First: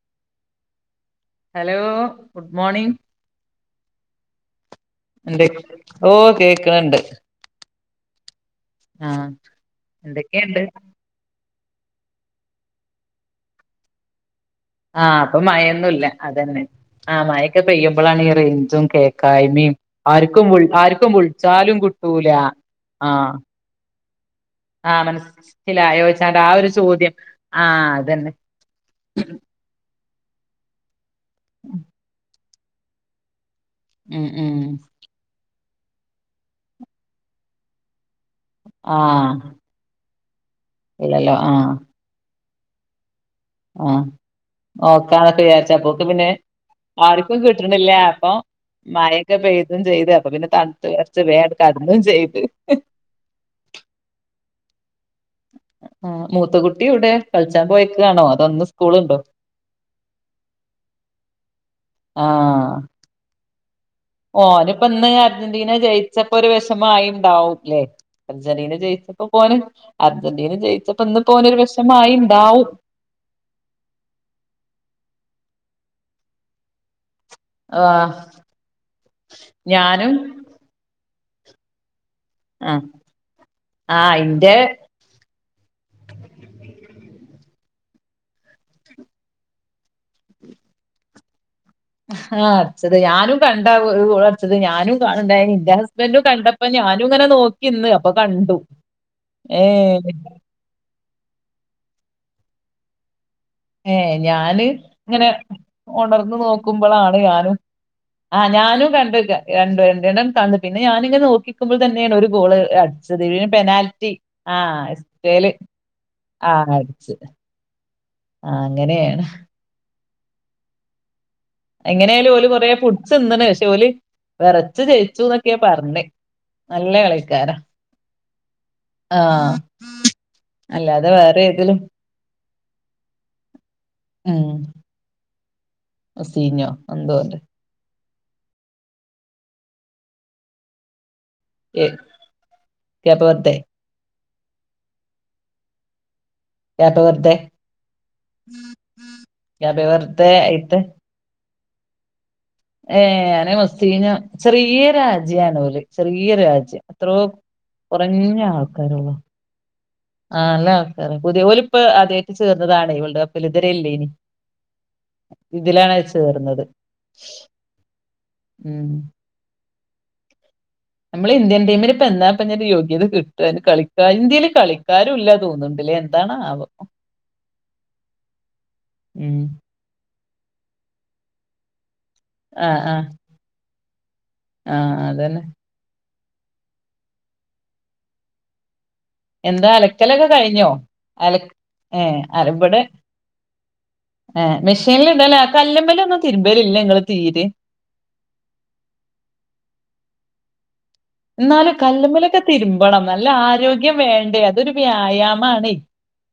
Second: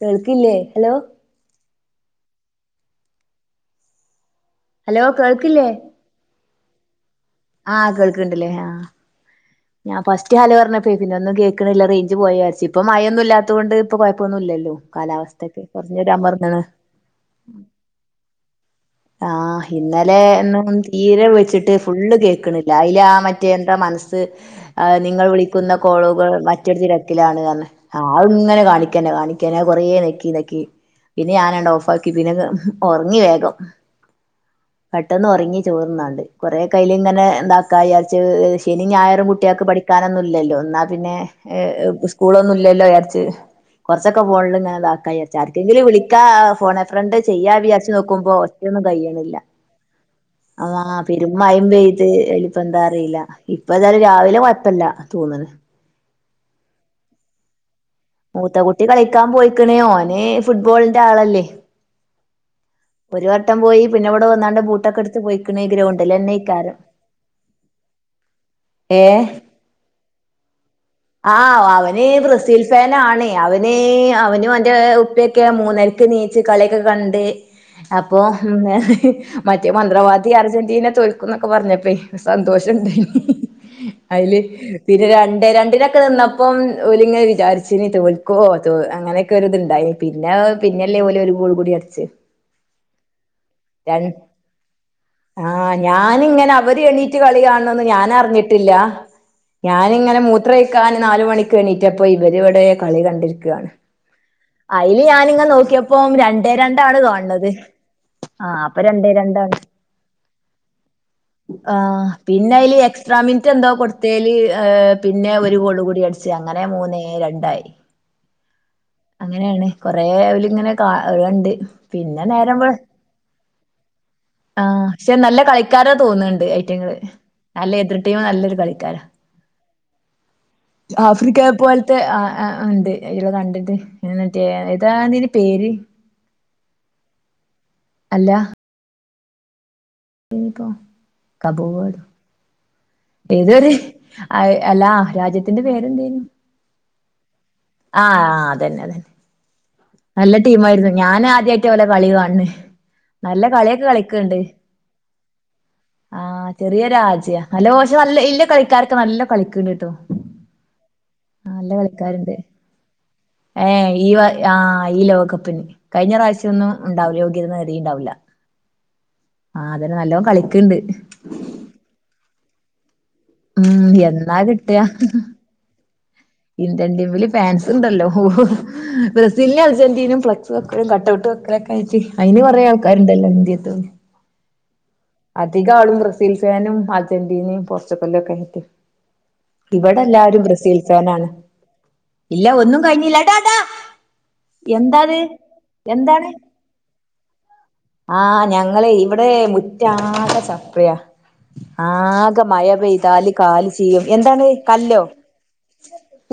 കേൾക്കില്ലേ hello hello good morning hello ന്തെ കേൾക്കില്ലേ ഓ കേക്ക്ണ് ണ്ട് ആഹ് കേൾക്ക്ണ്ട് ല്ലേ ആഹ് ആഹ്‌ ഞാൻ ഫസ്റ്റ് ഹലോ പർഞ്ഞപെ പിന്നെന്നും കേക്കണില്ല റേഞ്ച് പോയാരിച്ച് ഇപ്പ മയൊന്നും ഇല്ലാത്തോണ്ട് ഇപ്പൊകൊയപ്പൊന്നുല്ലല്ലോ ആഹ് പ്പൊ മയൊന്നില്ല അതന്നെ ആ മയൊക്കെ പെയ്യുമ്പോളാണ് ഈ റഞ്ചും കേ ആഹ് ഇന്നലെ ന്നും തീരെ വെച്ചിട്ട് വിളിച്ചാലും ഫുള്ള് കിട്ടൂല കേക്ക്‌ണില്ല അയ്ലാ ആഹ് മറ്റേ എ മൻസ്സ് ഏ ആഹ് നിങ്ങൾ വിളിക്കുന്ന കോളുകൾ മനസ്സിലായോച്ചാണ്ട് ആ ഒരു മറ്റൊരു ചോദ്യം തിരക്കിലാണ്ന്നർ ഞ്ഞ് ആഹ് അതന്നെ ആഹ്ങ്ങനെ കാണിക്കന്നെ കാണിക്കന്നെ കൊറേ നെക്കി നെക്കി പിന്നെ ഞാനണ്ടോഫാക്കി പിന്നെ ഒർങ്ങി വേഗം ഉം ഉം പെട്ടെന്നൊറങ്ങി ചോർന്നാണ്ട് കുറെക്കയില് ങ്ങനെ ണ്ടാക്കാജാരിച്ച് ശനി ഞായറും ആഹ് കൂ ക്ക് പഠിക്കാനൊന്നുല്ലല്ലോ ന്നാ പിന്നെ ഇല്ലല്ലോ ആഹ് സ്കൂളൊന്നുംല്ലല്ലോ ജാരിച്ച് ആഹ് കൊറച്ചൊക്കെ ഫോണിൽ ങ്ങനെതാക്കാ വിചാര്ച്ചാ നോക്കാന്നൊക്കെ വിചാരിച്ച ആർക്കെങ്കിലും അപ്പോക്ക് വിളിക്ക പിന്നെ ഫോണോ ഫ്രണ്ട് ആർക്കും ചെയ്യാ കിട്ട്ണില്ല വിചാരിച്ച് അപ്പൊ നോക്കുമ്പോ ന്നും കയ്യണില്ല മഴൊക്കെ പെയ്തും ചെയ്ത് അപ്പൊ പിന്നെ ആ തണുത്ത് വെറച്ച് വേണ്ട് പെരുംമയേം കടന്നും ചെയ്ത് പെയ്ത്എനിപ്പെന്താറീല ഇപ്പന്തായാലും രാവിലെ കൊയപ്പല്ല തോന്ന്ണ് ഉം മൂത്തക്കുട്ടി എവ്ടെ കൾച്ചാൻ പോയ് മൂത്തക്കുട്ടി കളിക്കാൻ പോയിക്ക്ണ് ഓന് ഫുട്ബോൾന്റെ ആളല്ലേ ആഹ് ഒരു വട്ടം പോയി പിന്നെ ഇവിടെ വന്നാണ്ട് ബൂട്ടൊക്കെ ഓന്പ്പോന്ന് എടുത്ത് പോയിക്കണ് അർജന്റീന ഗ്രൗണ്ടിൽ ജയിച്ചപ്പോ തന്നെ ഒരു ഇക്കാരം വെഷമായിണ്ടാവും ല്ലേ അർജന്റീന ജയിച്ചപ്പോ ഏഹ് പോലും അർജന്റീന ജയിച്ച ആഹ് അവന് ബ്രസീൽഫൻ ആണ് അവന് അവനും അവന്റെ ഉപ്പയൊക്കെ മൂന്നരക്ക്നീച്ച് കളിയൊക്കെ കണ്ട് ആഹ് അപ്പൊ പിന്നെ മറ്റേ ഞാനും മന്ത്രവാദി അർജന്റീന തോൽക്കുന്നൊക്കെ പറഞ്ഞപ്പേ- ആഹ് സന്തോഷൊണ്ടായി ആഹ് അതില് ഇന്റെ പിന്നെ രണ്ടേ രണ്ടിന നിന്നപ്പം ഓലിങ്ങനെ വിചാരിച്ചനി തോൽക്കോ അങ്ങനെയൊക്കെ ഒരിത്ണ്ടായി- പിന്നെ പിന്നല്ലേ ഓല് ഒരു ഗോള് കൂടി അടിച്ച് - ആഹ് അടിച്ചത് ഞാനും കണ്ടാർന്നു ഒരു രൺ ഗോളടിച്ചത് ഞാനും കാണണ്ടായിരുന്നു എന്റെ ആഹ് ഹസ്ബൻറും കണ്ട- ഞാനിങ്ങനെ അപ്പൊ അവര് എണീറ്റ് ഞാനിങ്ങനെ കളി കാണണൊന്നും നോക്കിന്ന് അപ്പൊ കണ്ടു ഞാനറിഞ്ഞിട്ടില്ല ഏഹ് - ഇക്കാ നാല് മണിക്ക് എണീറ്റപ്പൊ ഇവരിവിടെ കളി കണ്ടിരിക്കുയാണ് ഏഹ് ഞാന് ഇങ്ങനെ നോക്കിയപ്പം ഒണർന്നു രണ്ടേ രണ്ടാണ് നോക്കുമ്പോളാണ് കാണ് കാണണത് ആഹ് അപ്പൊ ഞാനും രണ്ടേ കണ്ടില്ല രണ്ടാണ് രണ്ട് രണ്ടെണ്ണം ക പിന്നെ ഞാനിങ്ങനെ നോക്കിക്കുമ്പോൾ തന്നെയാണ് ഒരു ഗോള് പിന്നെ ഇത്രമിനിറ്റ് എന്താ പെനാൽറ്റി കൊടുത്തല് ആ പിന്നെ എസ്പേല് ഒരു ഗോള് - കൂടി അടിച്ച് ആ അങ്ങനെ മൂന്നേ അടിച്ച് രണ്ടായി അങ്ങനെയാണ് കൊറെ അവലിങ്ങനെ കാണലൊണ്ട് എങ്ങനെയാലും ഓല് കൊറെേ പുടിച്ച് നിന്ന്ണ് ഷോയില്- ആഹ് പക്ഷെ നല്ല കളിക്കാരാ തോന്നുന്നുണ്ട് നല്ല ഐറ്റങ്ങള് നല്ല എതിർട്ടീമ നല്ലൊരു കളിക്കാരാ- ആഹ് ആഫ്രിക്കെ പോലത്തെ ആഹ് ആഹ് ഉണ്ട് ഇല കണ്ടിട്ട് മറ്റെ ആ എന്താ നിന്റെ പേര് അസീഞ്ഞോ എന്തൊതുല്ലേ അല്ല ഏ, കബോഡ ക്യാപ് വെർദെ ഏതൊരു അല്ലാ രാജ്യത്തിന്റെ പേരെന്തേനും ക്യാപ് വെർദെ ആഹ് അതന്നെ തന്നെ ക്യാപ് വെർദെ നല്ല ആയിട്ട് ടീയിരുന്നു ഞാന് ആദ്യമായിട്ടാ അവര്ടെ കളി കാണണേ ഏനെ മുസ്ലിനൊ ചെറിയ രാജ്യണര് ആ ചെറിയ ചെറിയ രാജ്യം അത്രോ രാജ്യ നല്ല മോശം നല്ല ഇല്ല കളിക്കാരൊക്കെ നല്ല കളിക്കണ്ടി കേട്ടോ ആണല്ല പുതിയ ഓലിപ്പ ആദ്യായിട്ട് ചേർന്നതാണ് ഇവൾടൊപ്പം ഏഹ് ഈ ആഹ് ഈ ലോകകപ്പിന് ഇതിലാണ് കഴിഞ്ഞ ചേർന്നത് പ്രാവശ്യൊന്നും ഉണ്ടാവില്ല യോഗ്യത നേടിട്ടുണ്ടാവില്ല ഉം ആഹ് അതെന്നെ നല്ലോണം കളിക്കണ്ട് നമ്മള് ഇന്ത്യൻടീമിന് ഇപ്പോ എന്നായിപ്പ ഒരു യോഗ്യത കിട്ടും അതിന് ഉം കളിക്ക എന്നാ ഇന്ത്യയിൽ കിട്ടാ കളിക്ക- ക്കാരും ഇല്ല തോന്നുന്നുണ്ടില്ലേ എന്താണോ ഇന്ത്യൻ ടീമില് ഫാൻസ് ഉണ്ടല്ലോ ഉം ബ്രസീല് - അർജന്റീനയും ഫ്ലക്സ് വക്കും കട്ട്ഔട്ട് വെക്കലൊക്കെ ആയിട്ട് അയ്ന് കൊറേ ആൾക്കാരുണ്ടല്ലോ ഇന്ത്യക്ക് - ആഹ് അതെ അധികം ആളും ബ്രസീൽ ഫാനും അർജന്റീനയും പോർച്ചുഗലും ഒക്കെ ആയിട്ട് എന്താ ഇവിടെ അലക്കലൊക്കെ എല്ലാരും കഴിഞ്ഞോ ബ്രസീൽ ഫാനാണ് അല ഏ ഇല്ല ഒന്നും കഴിഞ്ഞില്ലാ ടാടാ ആഹ് മെഷീനിലിടലാ കല്ല്മ്മേല് ഒന്നും എന്താണ് തിരുമ്പലില്ലേ നിങ്ങള് തീരെ ആഹ് ഞങ്ങള് ഇവിടെ മുറ്റാകെ ചപ്രിയ- എന്നാലും കല്ലുമ്മലൊക്കെ ആകെ മഴ തിരുമ്പണം നല്ല പെയ്താല് കല് ആരോഗ്യം ചീയ്യും വേണ്ടേ എന്താണ് അതൊരു കല്ലോ? വ്യായാമാണേ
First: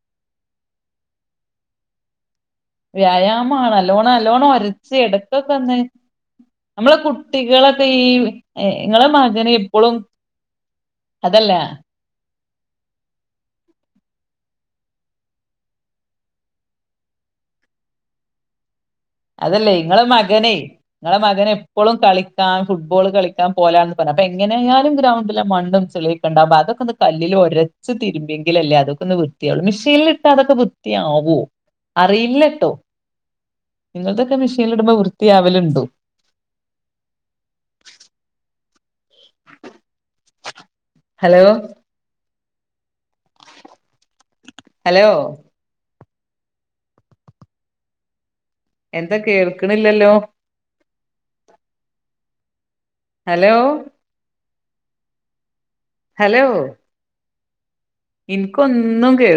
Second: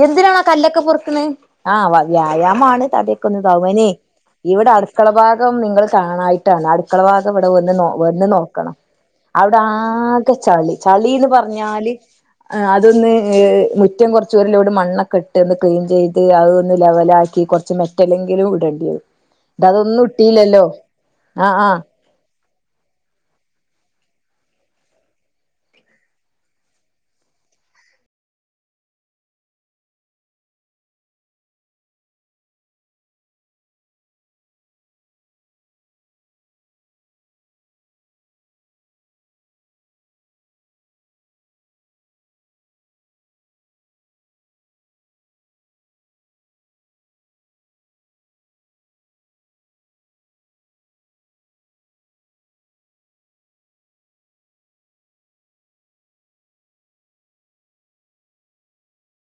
എന്തിനാണാ കല്ലൊക്കെ പൊറക്കുന്നത് ആ വ്യായാമാണ് വ്യായാമാണ് [unintelligible] നല്ലോണം നല്ലോണം ഇവിടെ ഒരച്ച് അടുക്കള എടക്കൊക്കെ ഭാഗം ഒന്ന് നിങ്ങൾ കാണാഞ്ഞിട്ടാണ് നമ്മളെ അടുക്കള ഭാഗ ടെ വന്ന് കുട്ടികളൊക്കെ ഈ വന്ന് നോക്കണം ഇങ്ങളെ മകന് അവിടെ എപ്പളും ആകെ ചളി ചളിന്ന് അതല്ല പറഞ്ഞാല് അതൊന്ന്് മുറ്റം കൊറച്ച് ഒരുലോട് മണ്ണൊക്കെ ഇട്ട് ഒന്ന് ക്ലീൻ ചെയ്ത് അതൊന്ന് ലെവലാക്കി കൊ ച്ച് മെറ്റലെങ്കിലും ഇടണ്ടിയോരും അതല്ലേ ഇങ്ങളെ മകനെ ഇങ്ങളെ മകനെ ആഹ് ആഹ് എപ്പളും കളി ക്കാഫുട്ബോൾ കളിക്കാൻ പോലാണന്ന് പറഞ്ഞ അപ്പൊ എങ്ങനെയാലും ഗ്രൗണ്ടില് മണ്ണും ചളിക്കൊണ്ടാകു അതൊക്കൊന്ന് കല്ലിൽ ഒര ച്ച് തിരുമ്പിയെങ്കിലല്ലേ അതൊക്കൊന്നുവൃത്തിയാവുള്ളു, മിഷീനിലിട്ടാ അതൊക്കെ വൃത്തിയാകോ അറിയില്ലേട്ടോ നിങ്ങളതൊക്കെ മെഷീനിലിടുമ്പോ വൃത്തിയാവലുണ്ടോ ഹലോ ഹലോ എന്താ കേൾക്ക്ണില്ലല്ലോ ഹലോ ഹലോ എനിക്കൊന്നും കേൾ